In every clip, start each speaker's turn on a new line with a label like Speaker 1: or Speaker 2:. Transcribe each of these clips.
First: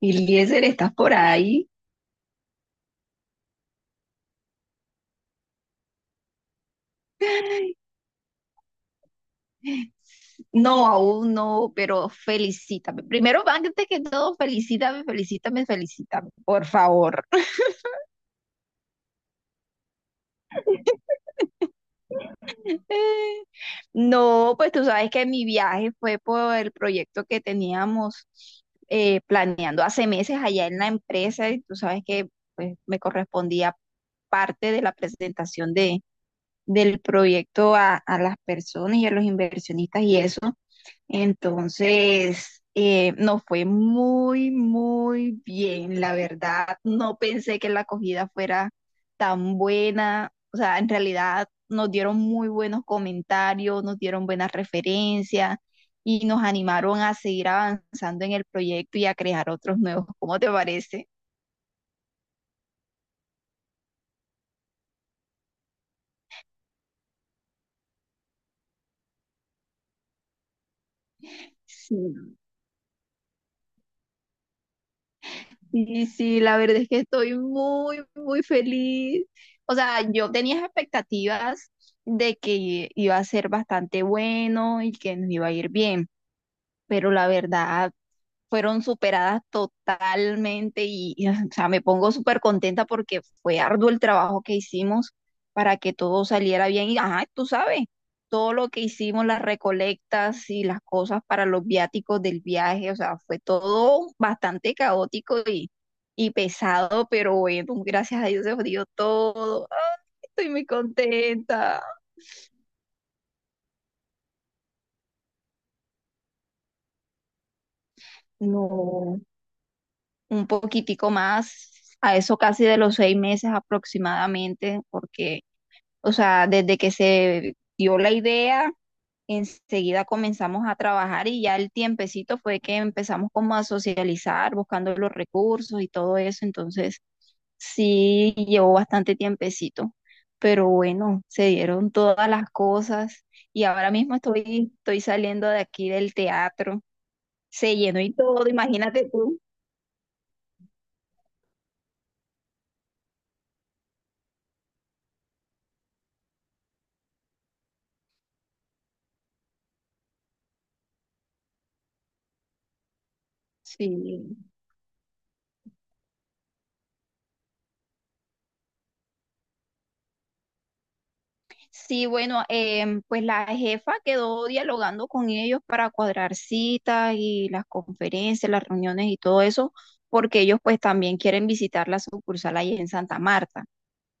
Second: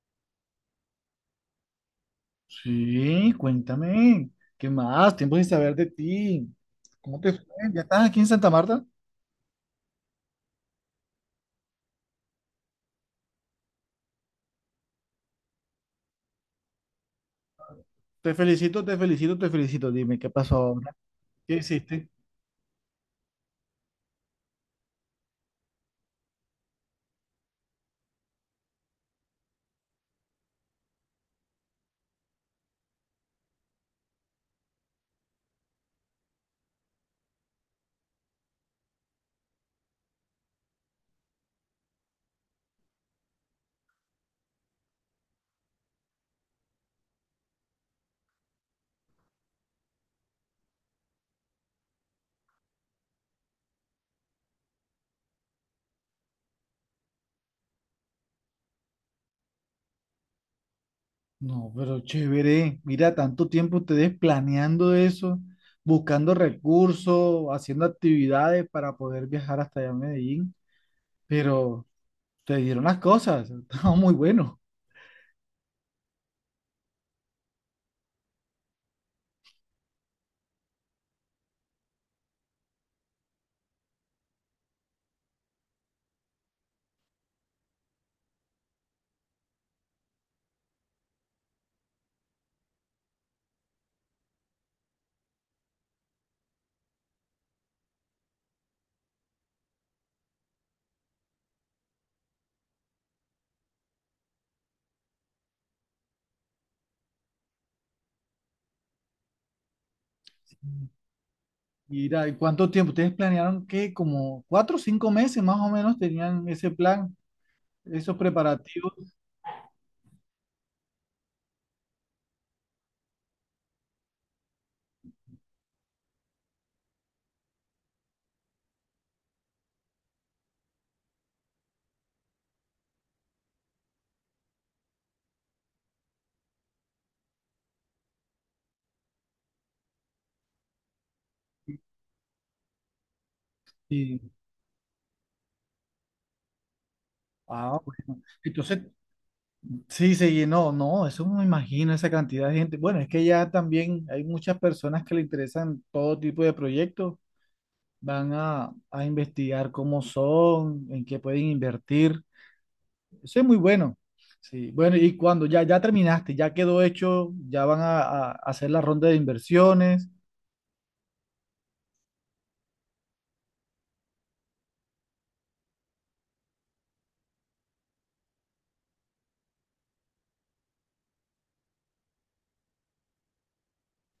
Speaker 1: Eliezer, ¿estás por ahí?
Speaker 2: Sí, cuéntame. ¿Qué más? Tiempo sin saber de ti. ¿Cómo te fue? ¿Ya estás aquí en Santa Marta?
Speaker 1: No, aún no, pero felicítame. Primero, antes que todo, felicítame, felicítame, felicítame, por favor.
Speaker 2: Te felicito, te felicito, te felicito. Dime, ¿qué pasó ahora? ¿Qué hiciste?
Speaker 1: No, pues tú sabes que mi viaje fue por el proyecto que teníamos planeando hace meses allá en la empresa, y tú sabes que, pues, me correspondía parte de la presentación del proyecto a las personas y a los inversionistas y eso. Entonces, nos fue muy, muy bien, la verdad. No pensé que la acogida fuera tan buena. O sea, en realidad nos dieron muy buenos comentarios, nos dieron buenas referencias y nos animaron a seguir avanzando en el proyecto y a crear otros nuevos. ¿Cómo te parece?
Speaker 2: No, pero chévere. Mira, tanto tiempo ustedes planeando eso, buscando recursos, haciendo actividades para poder viajar hasta allá a Medellín. Pero
Speaker 1: Sí.
Speaker 2: te dieron las cosas. Estaba muy bueno.
Speaker 1: Sí, sí, la verdad es que estoy muy, muy feliz. O sea, yo tenía expectativas de que iba a ser bastante bueno y que nos iba a ir bien, pero la verdad fueron superadas totalmente y o sea, me pongo súper contenta porque fue arduo el trabajo que hicimos para que todo saliera bien y, ajá, tú sabes, todo lo que hicimos, las recolectas y las cosas para los viáticos del viaje. O sea, fue todo bastante caótico y pesado, pero bueno, gracias a Dios se dio todo. Ay, estoy muy contenta.
Speaker 2: Mira, ¿y cuánto tiempo? ¿Ustedes planearon qué? Como 4 o 5 meses más o menos tenían ese plan, esos preparativos
Speaker 1: No, un poquitico más, a eso casi de los seis meses aproximadamente, porque, o sea, desde que se dio la idea, enseguida comenzamos a trabajar, y ya el tiempecito fue que empezamos como a socializar, buscando los recursos y todo eso. Entonces, sí, llevó bastante tiempecito, pero bueno, se dieron todas las cosas y ahora mismo
Speaker 2: y
Speaker 1: estoy saliendo de aquí del teatro. Se
Speaker 2: ah,
Speaker 1: llenó y
Speaker 2: bueno.
Speaker 1: todo,
Speaker 2: Entonces,
Speaker 1: imagínate tú.
Speaker 2: sí se llenó, no, eso me imagino esa cantidad de gente. Bueno, es que ya también hay muchas personas que le interesan todo tipo de proyectos, van a investigar cómo son, en qué pueden invertir. Eso es muy bueno.
Speaker 1: Sí.
Speaker 2: Sí, bueno, y cuando ya, ya terminaste, ya quedó hecho, ya van a hacer la ronda de inversiones.
Speaker 1: Sí, bueno, pues la jefa quedó dialogando con ellos para cuadrar citas y las conferencias, las reuniones y todo eso, porque ellos pues también quieren visitar la sucursal ahí en Santa Marta.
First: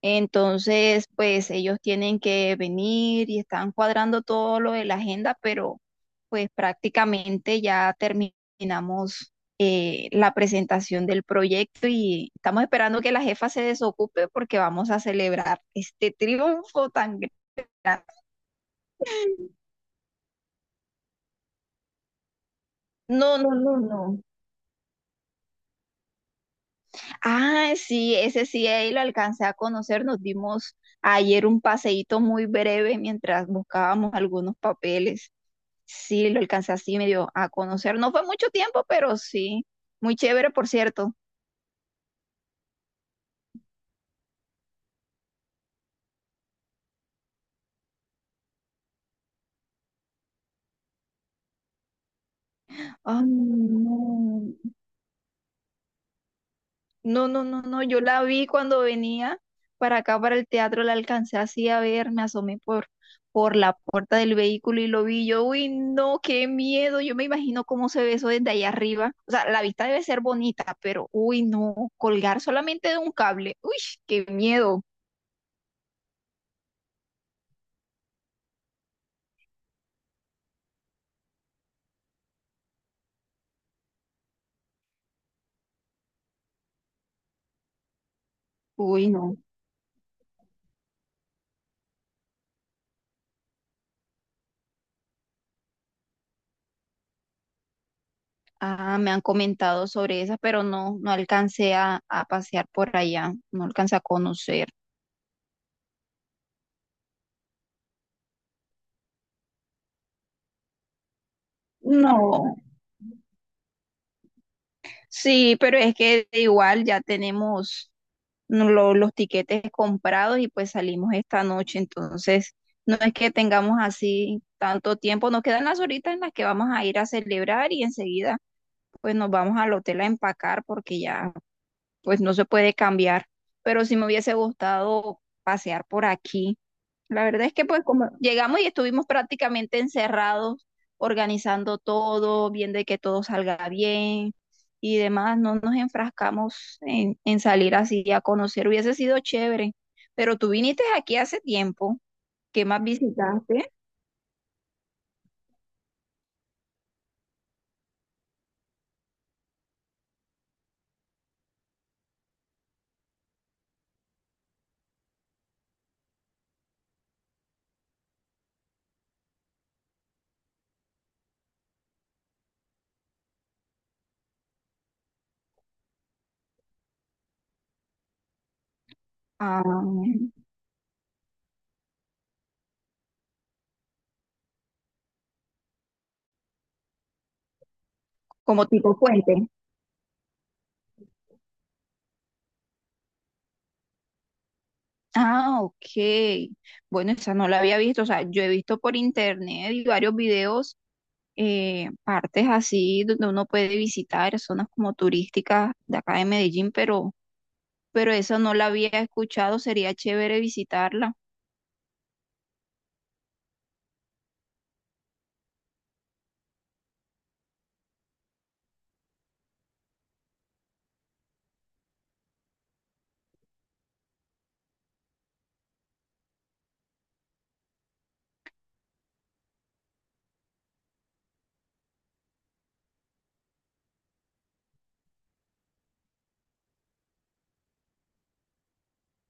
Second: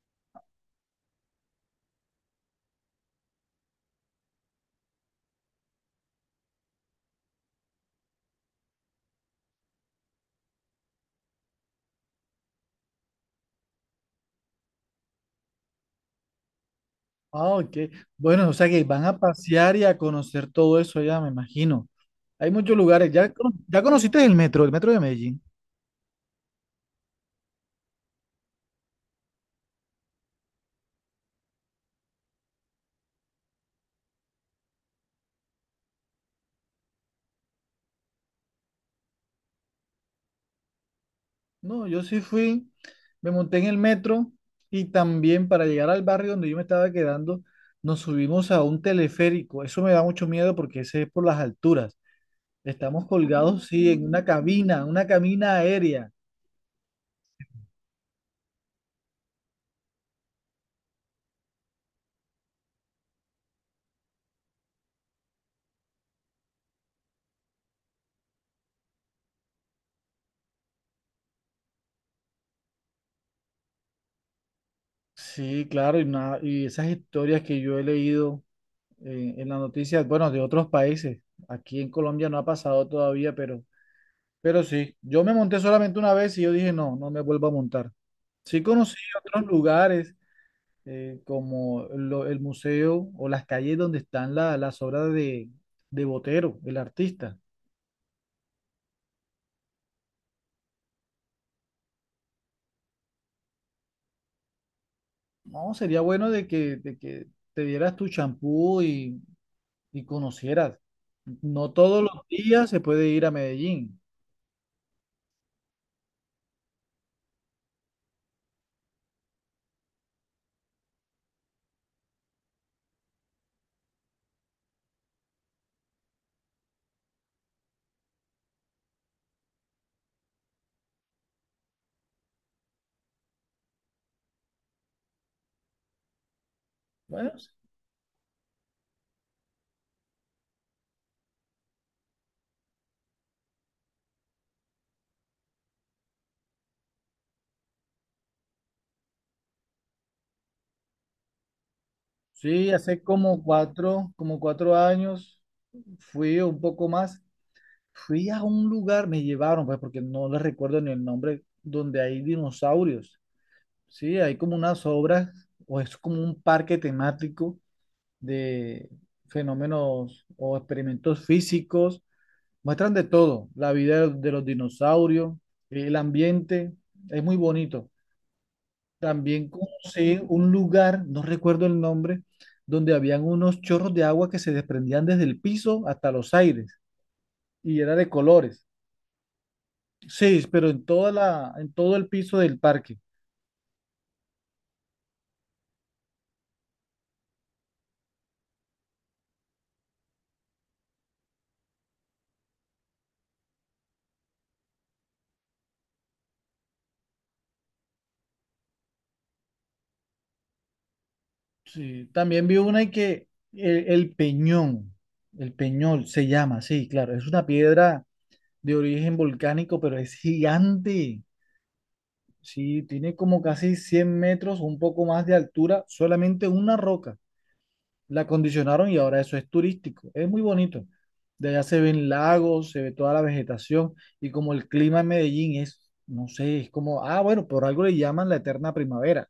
Speaker 1: Entonces, pues ellos tienen que venir y están cuadrando todo lo de la agenda, pero pues prácticamente ya terminamos la presentación del proyecto, y estamos esperando que la jefa se desocupe porque vamos a celebrar este triunfo tan grande.
Speaker 2: Ah, ok. Bueno, o sea que van a pasear y a conocer todo eso allá, me imagino. Hay muchos lugares. ¿Ya,
Speaker 1: No, no, no,
Speaker 2: ya
Speaker 1: no.
Speaker 2: conociste el metro de Medellín?
Speaker 1: Ah, sí, ese sí, ahí lo alcancé a conocer. Nos dimos ayer un paseíto muy breve mientras buscábamos algunos papeles. Sí, lo alcancé así medio a conocer. No fue mucho tiempo, pero sí, muy chévere, por cierto.
Speaker 2: No, yo sí fui, me monté en el metro y también para llegar al barrio donde yo me estaba quedando, nos subimos a un teleférico. Eso me da mucho miedo porque ese es por las alturas. Estamos
Speaker 1: Ah,
Speaker 2: colgados, sí, en
Speaker 1: no.
Speaker 2: una cabina aérea.
Speaker 1: No, no, no, no, yo la vi cuando venía para acá, para el teatro, la alcancé así a ver, me asomé por la puerta del vehículo y lo vi yo, uy, no, qué miedo, yo me imagino cómo se ve eso desde allá arriba, o sea, la vista debe ser bonita, pero, uy, no, colgar solamente de un cable, uy, qué miedo,
Speaker 2: Sí, claro, y, y esas historias que yo he leído en las noticias, bueno, de otros países. Aquí en Colombia no ha pasado todavía, pero sí. Yo me monté solamente una vez y yo dije, no, no me vuelvo a montar. Sí conocí
Speaker 1: uy, no,
Speaker 2: otros lugares, como el museo o las calles donde están las obras de Botero, el artista.
Speaker 1: ah, me han comentado sobre esa, pero no, no alcancé a pasear por allá, no alcancé a conocer.
Speaker 2: No, sería bueno de que te dieras tu champú y conocieras. No todos los
Speaker 1: No.
Speaker 2: días se puede ir a Medellín.
Speaker 1: Sí, pero es que igual ya tenemos los tiquetes comprados, y pues salimos esta noche. Entonces, no es que tengamos así tanto tiempo, nos quedan las horitas en las que vamos a ir a celebrar y enseguida pues nos vamos al hotel a empacar porque ya pues no se puede cambiar. Pero sí me hubiese gustado pasear por aquí. La
Speaker 2: Bueno,
Speaker 1: verdad es que pues como llegamos y estuvimos prácticamente encerrados, organizando todo, viendo que todo salga bien y demás, no nos enfrascamos en salir así a conocer, hubiese sido chévere, pero tú viniste aquí hace tiempo, ¿qué
Speaker 2: sí,
Speaker 1: más
Speaker 2: hace
Speaker 1: visitaste?
Speaker 2: como 4 años, fui un poco más, fui a un lugar, me llevaron, pues porque no les recuerdo ni el nombre, donde hay dinosaurios. Sí, hay como unas obras, o es como un parque temático de fenómenos o experimentos físicos. Muestran de todo, la vida de los dinosaurios, el ambiente, es muy bonito. También
Speaker 1: Ah,
Speaker 2: conocí un lugar, no recuerdo el nombre, donde habían unos chorros de agua que se desprendían desde el piso hasta los aires y era de colores.
Speaker 1: como tipo puente.
Speaker 2: Sí, pero en toda la, en todo el piso del parque.
Speaker 1: Ah, ok. Bueno, esa no la había visto. O sea, yo he visto por internet y varios videos, partes así donde uno puede visitar, zonas como turísticas de acá de Medellín, pero esa no la había escuchado, sería chévere visitarla.
Speaker 2: Sí, también vi una y que el Peñón, el Peñol se llama, sí, claro, es una piedra de origen volcánico, pero es gigante. Sí, tiene como casi 100 m, un poco más de altura, solamente una roca. La acondicionaron y ahora eso es turístico. Es muy bonito. De allá se ven lagos, se ve toda la vegetación y como el clima en Medellín es, no sé, es como, ah, bueno, por algo le llaman la eterna primavera.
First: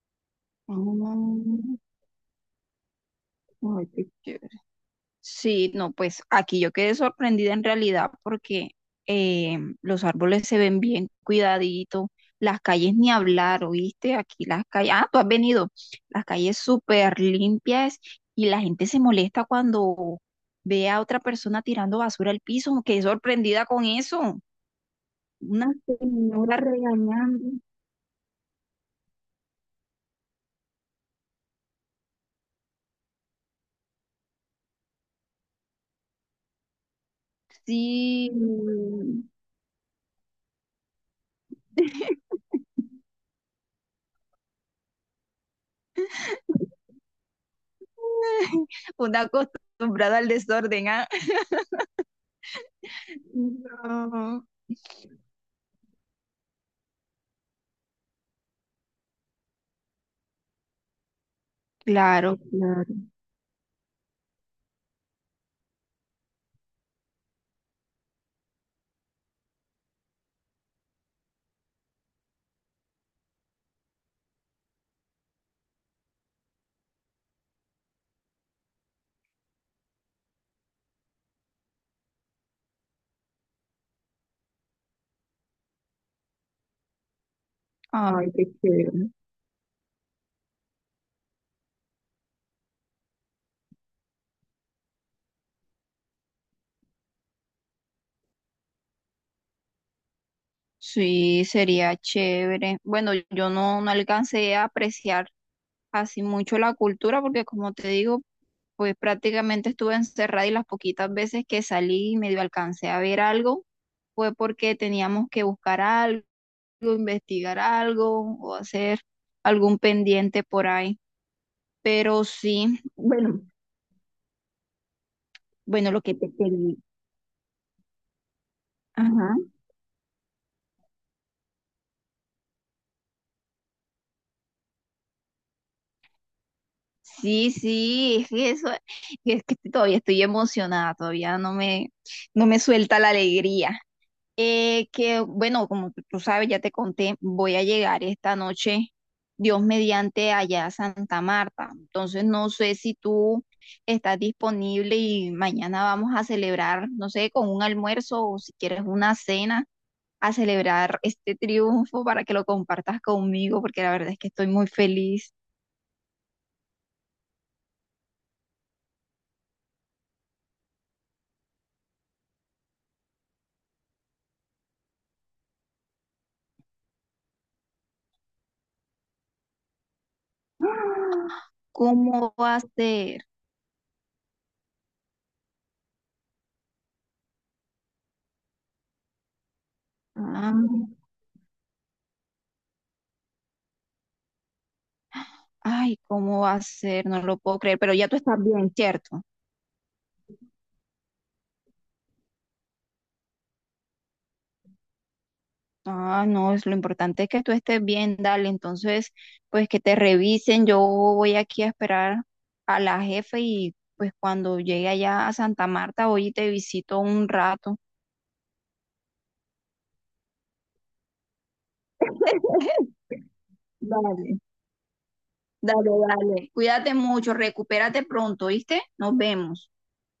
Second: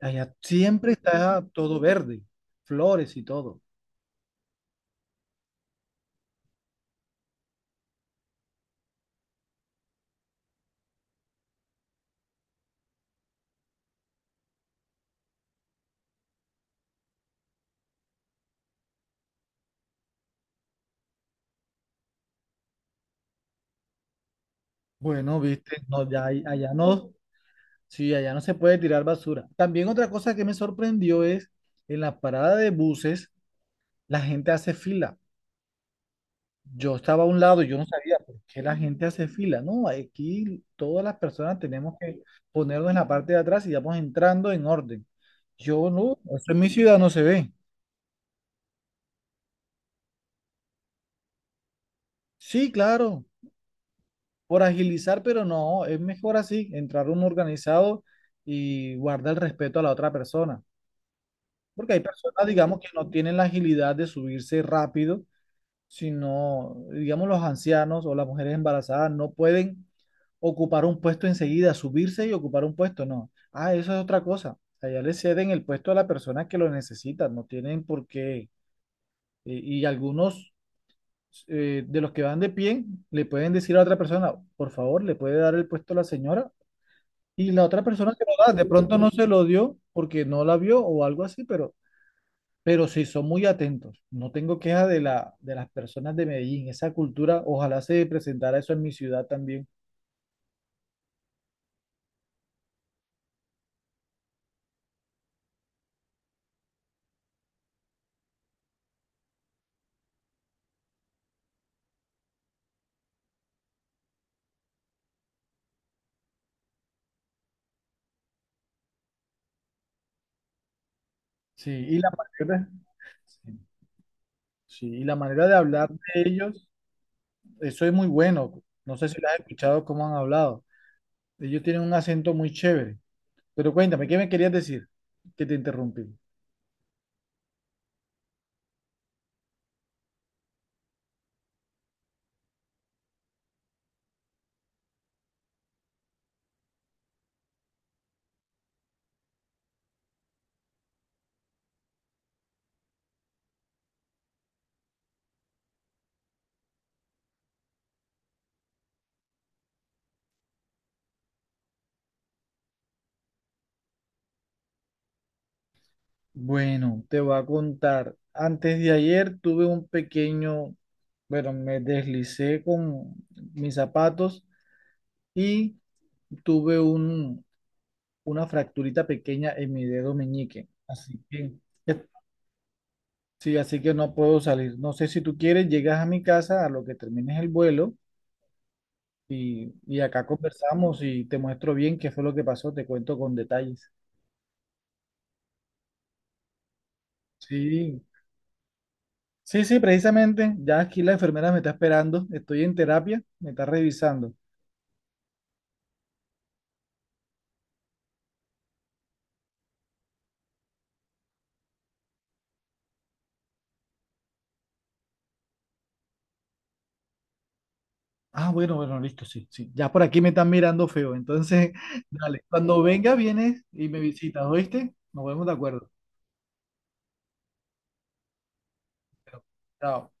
Speaker 2: Allá siempre
Speaker 1: Ah,
Speaker 2: está todo verde, flores y todo.
Speaker 1: ay, qué chévere. Sí, no, pues aquí yo quedé sorprendida en realidad porque, los árboles se ven bien cuidaditos, las calles ni hablar, ¿oíste? Aquí las calles, ah, tú has venido, las calles súper limpias, y la gente se molesta cuando ve a otra persona tirando basura al piso. Quedé sorprendida con eso.
Speaker 2: Bueno,
Speaker 1: Una
Speaker 2: viste, no, ya,
Speaker 1: señora
Speaker 2: allá no,
Speaker 1: regañando.
Speaker 2: sí, allá no se puede tirar basura. También otra cosa que me sorprendió es en la parada de buses, la gente hace fila. Yo estaba a un lado y yo no sabía
Speaker 1: Sí,
Speaker 2: por qué la gente hace fila. No, aquí todas las personas tenemos que ponernos en la parte de atrás y vamos entrando en orden. Yo no, eso en mi ciudad no se ve.
Speaker 1: una acostumbrada al desorden, ¿ah?
Speaker 2: Sí, claro,
Speaker 1: No.
Speaker 2: por agilizar, pero no, es mejor así, entrar uno organizado y guarda el respeto a la otra persona. Porque hay
Speaker 1: Claro,
Speaker 2: personas, digamos,
Speaker 1: claro.
Speaker 2: que no tienen la agilidad de subirse rápido si no, digamos, los ancianos o las mujeres embarazadas no pueden ocupar un puesto enseguida, subirse y ocupar un puesto, no. Ah, eso es otra cosa. O sea, ya le ceden el puesto a la persona que lo necesita, no tienen por qué. Y algunos, de los que van de pie le pueden decir a otra persona, por favor, le puede dar el puesto a la señora. Y la otra persona que
Speaker 1: Ay,
Speaker 2: lo
Speaker 1: qué
Speaker 2: da, de pronto
Speaker 1: chévere.
Speaker 2: no se lo dio porque no la vio o algo así, pero sí son muy atentos. No tengo queja de de las personas de Medellín. Esa cultura, ojalá se presentara eso en mi ciudad también.
Speaker 1: Sí, sería chévere. Bueno, yo no, no alcancé a apreciar así mucho la cultura porque, como te digo, pues prácticamente estuve encerrada, y las poquitas veces que salí y medio alcancé a ver algo fue porque teníamos que buscar algo, investigar algo o hacer algún pendiente por ahí.
Speaker 2: Sí,
Speaker 1: Pero sí, bueno,
Speaker 2: sí, sí, y la manera de
Speaker 1: bueno,
Speaker 2: hablar
Speaker 1: lo que
Speaker 2: de
Speaker 1: te
Speaker 2: ellos,
Speaker 1: pedí.
Speaker 2: eso es muy bueno. No sé si
Speaker 1: Ajá.
Speaker 2: lo has escuchado cómo han hablado. Ellos tienen un acento muy chévere. Pero cuéntame, ¿qué me querías decir? Que te interrumpí.
Speaker 1: Sí, sí, es que eso, es que todavía estoy emocionada, todavía no me, no me suelta la alegría. Que bueno, como tú sabes, ya te conté, voy a llegar esta noche, Dios mediante, allá a Santa Marta. Entonces no sé si tú estás disponible y mañana vamos a celebrar, no sé, con un almuerzo, o si quieres una cena, a celebrar este triunfo para que lo compartas conmigo, porque la verdad es que estoy muy feliz.
Speaker 2: Bueno, te voy a contar. Antes de ayer tuve bueno, me deslicé con mis zapatos y tuve una fracturita pequeña en mi dedo meñique. Así que, eh,
Speaker 1: ¿Cómo va a ser?
Speaker 2: sí, así que no puedo salir. No sé si tú quieres, llegas a mi casa a lo que termines el vuelo y acá
Speaker 1: Ah,
Speaker 2: conversamos y te muestro bien qué fue lo que pasó, te cuento con detalles.
Speaker 1: ay, ¿cómo va a ser? No lo puedo creer, pero
Speaker 2: Sí,
Speaker 1: ya tú estás bien, ¿cierto?
Speaker 2: sí, sí, precisamente. Ya aquí la enfermera me está esperando, estoy en terapia, me está revisando.
Speaker 1: Ah, no, es, lo importante es que tú estés bien, dale. Entonces, pues que te revisen. Yo voy aquí a esperar a la jefe y pues cuando llegue allá a Santa Marta, voy y te visito un rato.
Speaker 2: Ah, bueno, bueno, listo, sí, sí. Ya por aquí me están mirando feo. Entonces, dale, cuando venga vienes y me
Speaker 1: Dale,
Speaker 2: visitas, ¿oíste? Nos vemos de
Speaker 1: dale,
Speaker 2: acuerdo.
Speaker 1: dale. Cuídate mucho, recupérate pronto, ¿viste? Nos
Speaker 2: Pero,
Speaker 1: vemos.
Speaker 2: chao.